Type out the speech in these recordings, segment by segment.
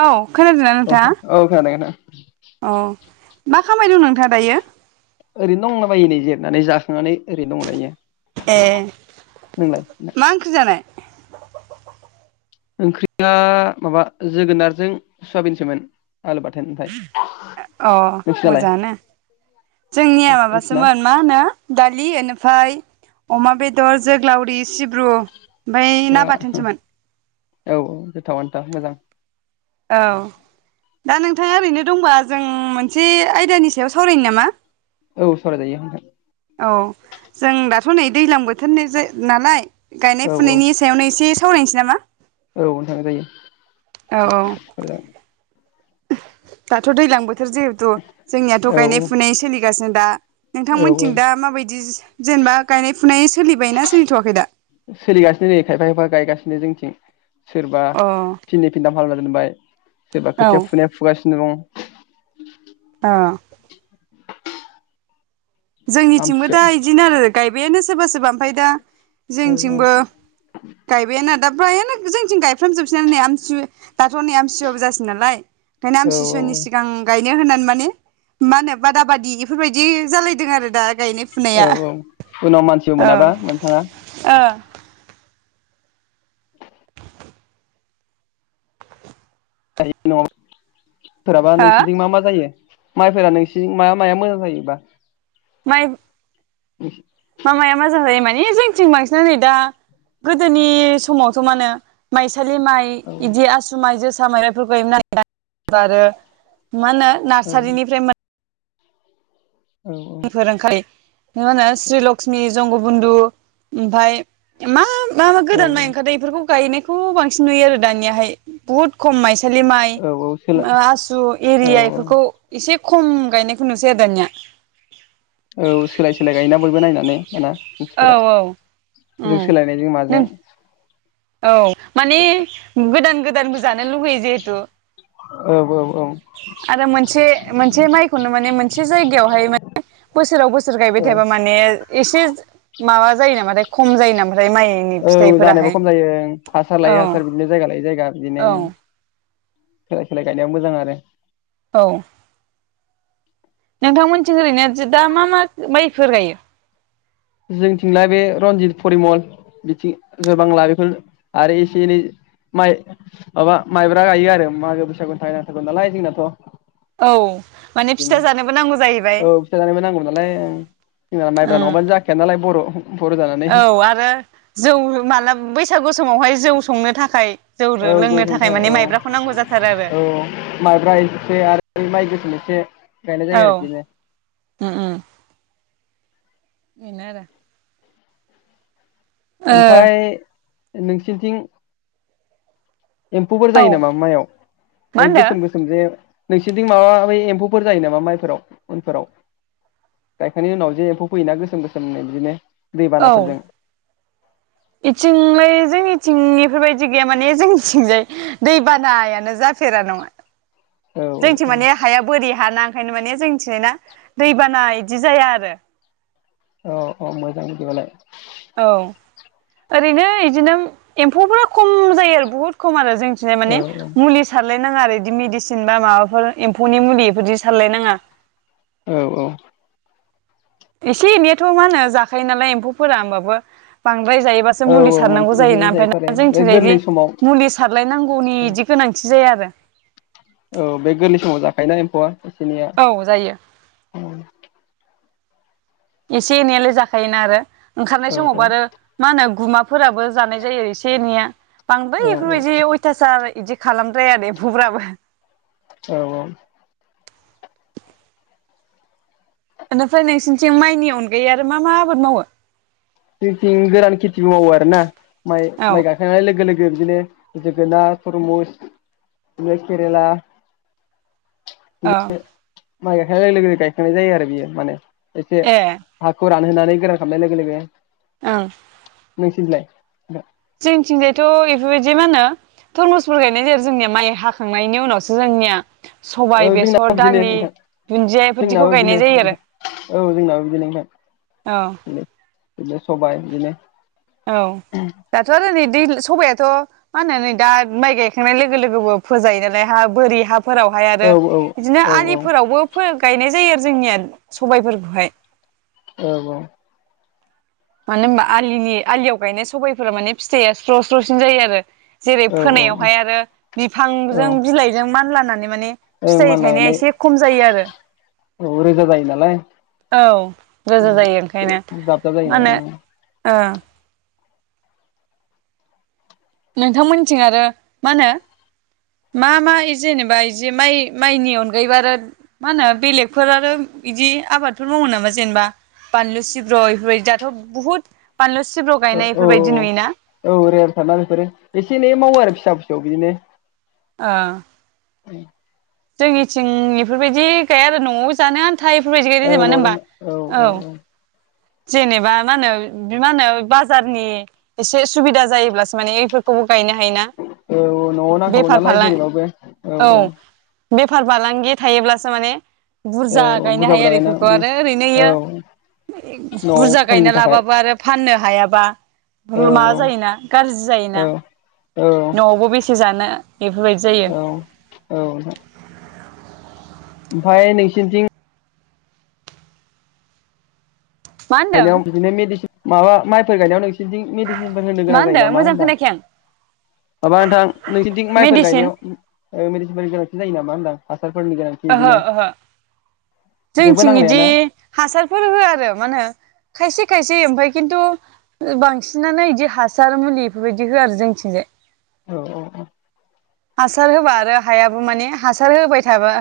औ खोनादोंना नोंथाङा? उम औ मा खामायदोंं नोंथाङा दायो? ओरैनो दंलाबायो नै जिरनानै जाखांनानै। ओरै दं दायो ए नोंलाय? ओ ओंख्रिया माबा जोगोनारजों सवाबिनसोमोन। अ नोंसिनालाय मोजाङानो जोंनिया नोंसिना माबासोमोन मा होनो दालि ओनिफ्राय। अमा बेदर जोग्लावरि सिब ब्रु ओमफ्राय ना बा बाथोनसोमोन। औ औ गोथाव आनोदा मोजां। औ दा नोंथ नोंथाङा ओरैनो दंबा जों मोनसे आयदानि सायाव सावरायनो नामा? औ सावराय जायो। औ जों दाथ' नै दैज्लां बोथोरनि नालाय। औ गायनाय औ फुनायनि सायावनो एसे सावरायनोसै नामा? औ सावराय जायो औ औ दाथो दैलांबो बोथोर जिहेथु जोंनियाथ' औ गायनाय फुनाय सोलिगासिनो दा औ औ नोंथांमोनथिं दा माबायदि जेनेबा गायनाय फुनाय सोलिबाय ना सोलिथ'वाखै दा? नो जोंथिं सोरबा अ फिननै फिनथाम खालामना दोनबाय सोरबा औ खोथिया फुनाया फुगासि मैंगं। आ जोंनिथिंबो दा आमथिसुवायाव इदिनो आरो गाय बेनो सोरबा सोरबा ओमफाय दा औ जोंथिंबो गायबायानो दा फ्रायानो जोंनिथिं गाय फ्रामजोबसिआनो ने आमसु दाथ' नै आमसिुवआबो जासि नालाय ओंखायनो औ औ आमथिसुवानि औ सिगां गाय ने होननानै माने मा ओनो बादा बादि इफोरबायदि जालाय दों आरो दा। औ औ उनाव मानसिबो औ मोनाबा नोंथाङा। [inaudible] थायो न'आव। सोरहाबा हो नोंसोरनिथिं मा मा जायो। माइफोरा नोंसि मा माया मोजां जायोबा? माइ [inaudible] मा माया मोजां जायो माने जोंनिथिं बांसिन आनो नै दा गोदोनि समावथ' मा होनो मायसा थालि माइ औ इदि आसु माइ जोसा [unintelligible] मा ओनो औ नार्सारिनिफ्राय मोन औ फोरोंखाइ मा होनो श्रि लक्ष्मि जंग बन्दु ओमफाय मा मा मा औ गोदान माइ ओंखारदो इफोरखौ गायनायखौ बांसिन नुयो आरो दानियाहाय बुहुत खम माइसि सालि माइ औ औ सोलाय ओ आसु औ एरियाइफोरखौ इसे खम गायनायखौ नुसै आरो दानिया। औ सोलाय सोलाय गायोना बयबो नायनानै दाना। औ मानसिफोरा औ जों उम सोलायनायजों नों माजों औ माने गोदान गोदानबो जानो लुुगैयो जेहेथु औ औ औ आरो मोनसे मोनसे माइखौनो माने मोनसे जायगायावहाय सोराव‌ बो सोर गायबाय औ थायाबा माने इसे माबा जायो नामाथाय खम जायो नामा ओमफ्राय माइनि औ जानायाबो फिथाइफोराहाय। खम जायो हासार लायै औ हासार बिदिनो जायगा लायै जायगा बिदिनो औ सोलाय सोलाय गायनायाव मोजां आरो। औ नोंथांमोनथिं ओरैनो दा मा मा माइफोर गायो? जोंथिंलाय बे रनजित, फरिमल बिथिं जयबांला बेफोर आरो एसे एनै माइ माबा माइब्रा गायो आरो मागो बैसागु थाखाय नांथारगौ नालाय जोंनाथ'। औ माने बिदिनो फिथा जानोबो नांगौ जाहैबाय औ फिथा जानोबो नांगौमोन नालाय जोंना माइब्रा उम नङाबानो जाख [unintelligible] बर' बर' जानानै औ आरो जौ माला बैसागु समावहाय जौ संनो थाखाय जौ औ जौ लोंनो संनो माने थाखाय माइब्राखौ नांगौ जाथारो औ औ माइब्रा एसे आरो माइ गोसोम ए से औ बिनो आरो। ओ ओमफ्राय औ नोंसोरनिथिं एम्फौफोर जायो नामा मायाव मा बै होनदों? गोसोम गोसोम जे नोंसोरनिथिं माबा बै एम्फौफोर जायो नामा माइफोराव उनफोराव गायखांनायनि उनाव जे एम्फौ फैयोना गोसोम गोसोम बिदिनो? औ दैबानाफोरजों इथिंलाय जोंनिथिंनिफोरबायदि गैया माने जोंनिथिंजाय दै बानायानो जाफेरा नङा औ जोंथि माने औ हाया बोरि हा ना। ओंखायनो माने जोंनिथिजायना दैबाना बिदि जाया आरो। अ अ मोजां बिदिबालाय। औ ओरैनो इदिनो एम्फौफो खम जायो आरो बहुट खम आरो जोंनिथिंजाय औ माने मुलि सार रलायनाङा आरो इदि मेदिसिन बा माबाफोर एम्फौनि मुलि इफोरदि सारलायनाङा। औ औ एसे एनैयाथ' मा होनो जाखायो नालाय एम्फौफोरा होमबाबो बां द्राय जायोबासो औ मुलि औ सारनांगौ मोनसे जायोना जायो आरो ओमफ्राय बे जोंनिथिंजायदि गोरलै समाव इदि मुलि सारलायनांगौनि बिदि गोनांथि जाया आरो। औ बे गोरलै समाव जाखायोना एम्फौआ? औ जायो [unintelligible] एसे एनैयालाय जाखायोना आरो। ओंखारनाय औ समावबो आरो मा होनो। गुमाफोराबो जानाय जायो एसे एनैया। [unintelligible] औ इफोरबायदि अयथासार। इदि खालामद्राया एम्फौफ्राबो। औ औ। बेनिफ्राय नोंसिनिथिं माइनि अनगायै आरो मा मा आबाद मावो? जोंथिं गोरान खेथिबो मावो आरो ना। माइ औ माइ गाखांनाय लोगो लोगो। बिबदिनो जोगोनार तरमुस बिनो केरेला। अ। माइ गायखांनाय लोगो लोगो गायखांनाय जायो आरो बियो माने। एसे ए हाखौ रान नोनानै गोरान खालामनाय लोगो लोगो। औ। नोंसिनि लाय नोंथां। जोंथिंजायथ बेफोरबायदि मा होनो थुरमुसफोर गायनाय जाया आरो जोंनिया माइ हाखांनायनि उनावसो जोंनिया। सबाय औ बेसर जोंनाबो बिदिनो दालि नोंथां दुन्दिया बेफोरदिखौ जोंनाबो गायनाय बिदिनो जायो आरो नोंथां औ जोंनाबो बिदिनो नोंथां औ बिनो बिदिनो सबाय बिदिनो। औ दाथ'आरो नै दै। सबायाथ' मा होननानै दा माइ गायखांनाय लोगो लोगोबो फोजायो नालाय हा बोरि हा। फोरावहाय औ आरो बिदिनो औ आलिफोरावबो फोर गायनाय जायो आरो जोंनिया सबायफोरखौहाय। औ औ। मानो होनबा आलिनि आलियाव गायनाय सबायाइफोरा माने फिथाइया स्र' स्र' सिन जायो आरो। जेरै औ फोनायावहाय औ आरो औ बिफांजों बिलाइजों मानला माने ओं फिथाइ थायनाया मानलानानै एसे खम जायो आरो औ रोजा जायो नालाय औ गोजा जायो ओंखायनो। दाब दाब जायो हे नालाय ओ नोंथांमोननिथिं आरो मा होनो मा मा जेनेबा जे माइ माइनि अनगायैबो आरो मा होनो बेलेगफोर आरो इदि आबादफोर मावो नामा जेनेबा बानलु सिब्र' इफोरबायदि दाथ' बुहुद। बानलु सिब्र' ओं गायनाय औ इफोरबायदि नुयोना। औ औ रेयारथारना बेफोरो एसे एनै मावो आरो फिसा फिसौ बिदिनो। ओ [inaudible] जोंनिथिं इफोरबायदि गाया आरो न'आव जानो था एफोरबायदि गायनाय औ जायो मानो न'आव होमबा जानो औ। जेनेबा मा होनो मा होनो बाजारनि एसे सुबिदा जायोब्लासो माने एफोरखौबो। औ न'आव नांखागौ नालाय फालां जेनेबाबो औ औ बेफार फालांगि थायोब्लासो माने बुरजा औ गायनो बुरजा हायो बुरजा आरो गायना बेफोरखौ उम आरो ओरैनो औ इयो न'आव बुरजा गायना सोलिनो थाखाय लाबाबो आरो फाननो नो हायाबा औ र माबा औ जायोना गाज्रि जायोना औ औ न'आवबो बेसे जान नो औ औ ओमफाय नोंसिनिथिं मा [unintelligible] होनदों बिदिनो मेदिसिन। माबा माइफोर गायनायाव नोंस नोंसिनिथिं मेडिसिन बानायनो मा गोनां जायो होनदों नामा मोजां होनदां खोनायाखै आं माबा नोंथां नोंसिनिथिं माइफोर मेडिसिन गायनायाव ओ मेडिसनफोरनि गोनांथि जायो नामा होनदां आ ओहो ओहो जेबो जोंथिं इदि नांलायाना हासारफोर होया आरो मा होनो खायसे खायसे होयो ओमफाय खिन्थु बांसिनानो इदि हासार मुलि बेफोरबायदि होआ आरो जोंथिंजाय औ औ औ हासार होबा आरो हायाबो माने हासार होबाय थाबा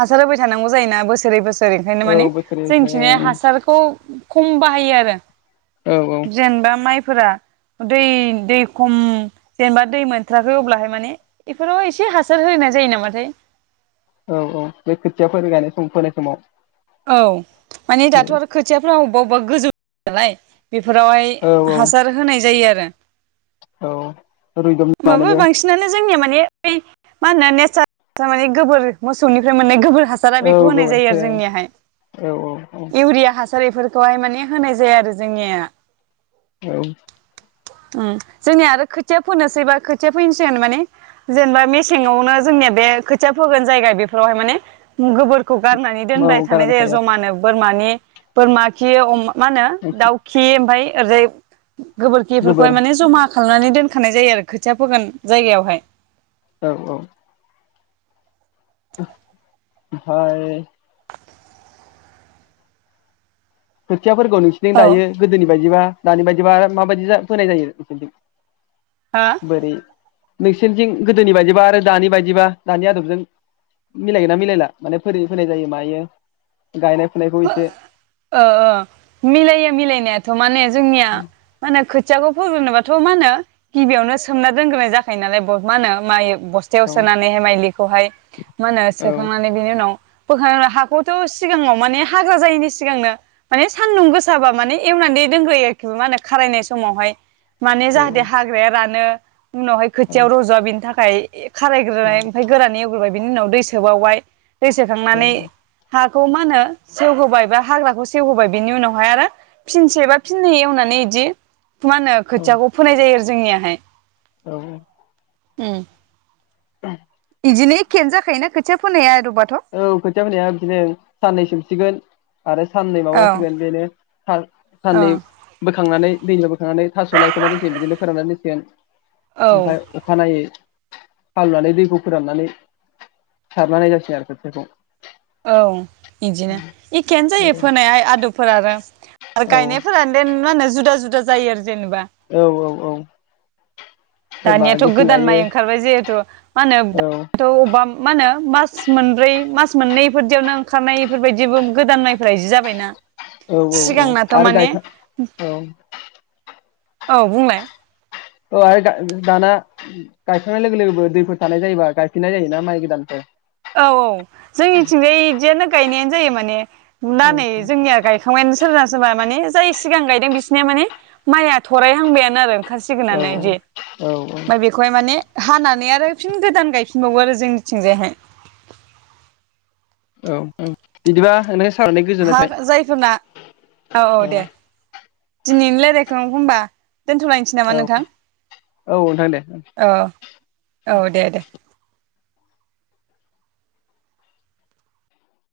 हासार होबाय थानांगौ जायोना बोसोरै बोसो सोर एखायनो माने औ बोसोरै जोंनिथिनिया हासारखौ खम बाहायो आरो औ औ जेनबा माइ फोरा दै दै खम जेनेबा दै मोनथाराखै अब्लाहाय माने बेफोराव एसे हासार होनाय जायो नामाथाय औ औ बे खोथियाफोर गायनाय सम फोनाय समाव औ माने दाथ आरो खोथियाफोराव अबबा गोजौ नालाय बेफोरावहाय औ हासार होनाय जायो आरो औ रुइदब होमबाबो मानोबो बांसिनानो जोंनिया माने बे मा होनो नेचार माने गोबोर मोसौनिफ्राय मोननाय गोबोर हासारा बेखौ होनाय जायो गोबोरखो आरो जोंनियाहाय औ औ औ इउरिया हासार एफोरखौहाय माने होनाय जाया आरो जोंनिया औ उम जोंनिया आरो खोथिया फोनोसै बा खोथिया फैनोसै माने जेनेबा मेसेंआवनो जोंनिया बे खोथिया फोगोन जायगा बेफोरावहाय माने गोबोर खौ गारनानै औ दोनबाय गारा थांनाय जाखाया जायो आरो। बोरमानि बोरमा खि अमा। मा होनो दाउखि ओमफाय। ओदै। गोबोरखिफोरखौहाय गोबोर माने जमा खालामनानै दोन। खानाय जायो आरो खोथिया फोगोन जायगायावहाय। औ -औ।। हाय खोथियाफोरखौ नोंसिनि औ दायो गोदोनि बायदिबा दानि बायदिबा माबायदि जा फोनाय जायो नों सोरबिथिं। हा बोरै नोंसोरनिथिं गोदोनि बायदिबा आरो दानि बायदिबा दानि आदबजों मिलायगोना- मिलायला माने बोरै फैानाय जायो मायो। गायनाय फुनायखौ इसे अ ओ मिलायो मिलायनायाथ' माने। जोंनिया माने खोथि खोथियाखौ फोग्रोननोबाथ' मा होनो गिबियावनो सोमना रोंग्रोनाय जाखायो नालाय मा होनो मायो बस्थायाव औ सोनानै हाय मायलि खौहाय मा होनो औ सोखांनानै बिनि उनाव फोग्रा हाखौथ' सिगाङाव माने हाग्रा जायिनि सिगांनो माने सान्दुं गोसाबा माने एवनानै दोनग्रोयो आरोखि मा होनो खारायनाय समावहाय माने औ जाहाथे हाग्राया रानो उनावहाय औ खोथियायाव रज'वा बेनि थाखाय ओमफ्राय खारायग्रोनाय ओमफफ्राय गोरानै बाय बिनि उनाव दै सोबावबाय दै सोखांनानै हा खौ मा होनो सेवहोबाय बा हाग्राखौ सेवहोबाय बिनि उनावहाय आरो फिनसे बा फिननै एवनानै एदि मा होनो औ खोथियाखौ फोनाय जायो आरो जोंनियाहाय। औ। अम। [unintelligible] बिदिनो ऐकके आनो जाखायो ना खोथिया फोननाया आरो औ खोथिया फोनाया बिदिनो साननै सोमसिगोन आरो साननै औ माबासिगोन बेनो सान- औ साननै बोखांनानै दैनिफाय बोखांनानै थास' लायहोनानै बिदिनो दसै बिदिनो फोराननानै औ दोनसिगोन ओमफ्राय अखानायै फालनानै दैखौ फोराननानै सारनानै जासिगोन आरो बेखौ औ इदिनो एखेयानो जायो फोनायाहाय आदब फोर आरो आरो औ गायनायफोरानदेन मा होनो जुदा जुदा जायो आरो जेनेबा औ औ औ सोरबा दानियाथ' गेसें गोदान गायो माइ ओंखारबाय जिहेथु मा औ होनो [unintelligible] ओ मा होनो मास मोनब्रै मास मोननैफोरदियावनो ओंखारनाय इफोरबायदियावबो गोदान माइफोरा इदि जाबायना औ औ औ सिगांनाथ' आरो माने गायखा औ औ बुंलाय औ आरो दा-दाना गायखांनाय लोगो लोगो दैफोर थानाय जायोबा गायफिननाय जायोना माइ गोदानफोर औ औ जोंनिथिंजाय इदियानो गायनायानो जायो माने दा औ नै जोंनिया गायखांबायानो सोरबा सोरबा माने जाय सिगां गायदों बिसिनिया माने माइया थरायहांबायानो आरो ओंखारसिगोनानो इदि औ औ ओमफाय बेखौहाय माने हानानै आरो फिन गोदान गायफिनबावो आरो जोंनिथिंजायहाय औ औ बिदिबा [unintelligible] हा जायफोरना औ औ थाबाय दे दिनैनो लायरायखो होमबा दोनथ'लायनोसै नामा औ नोंथां औ नोंथां दे औ औ औ दे दे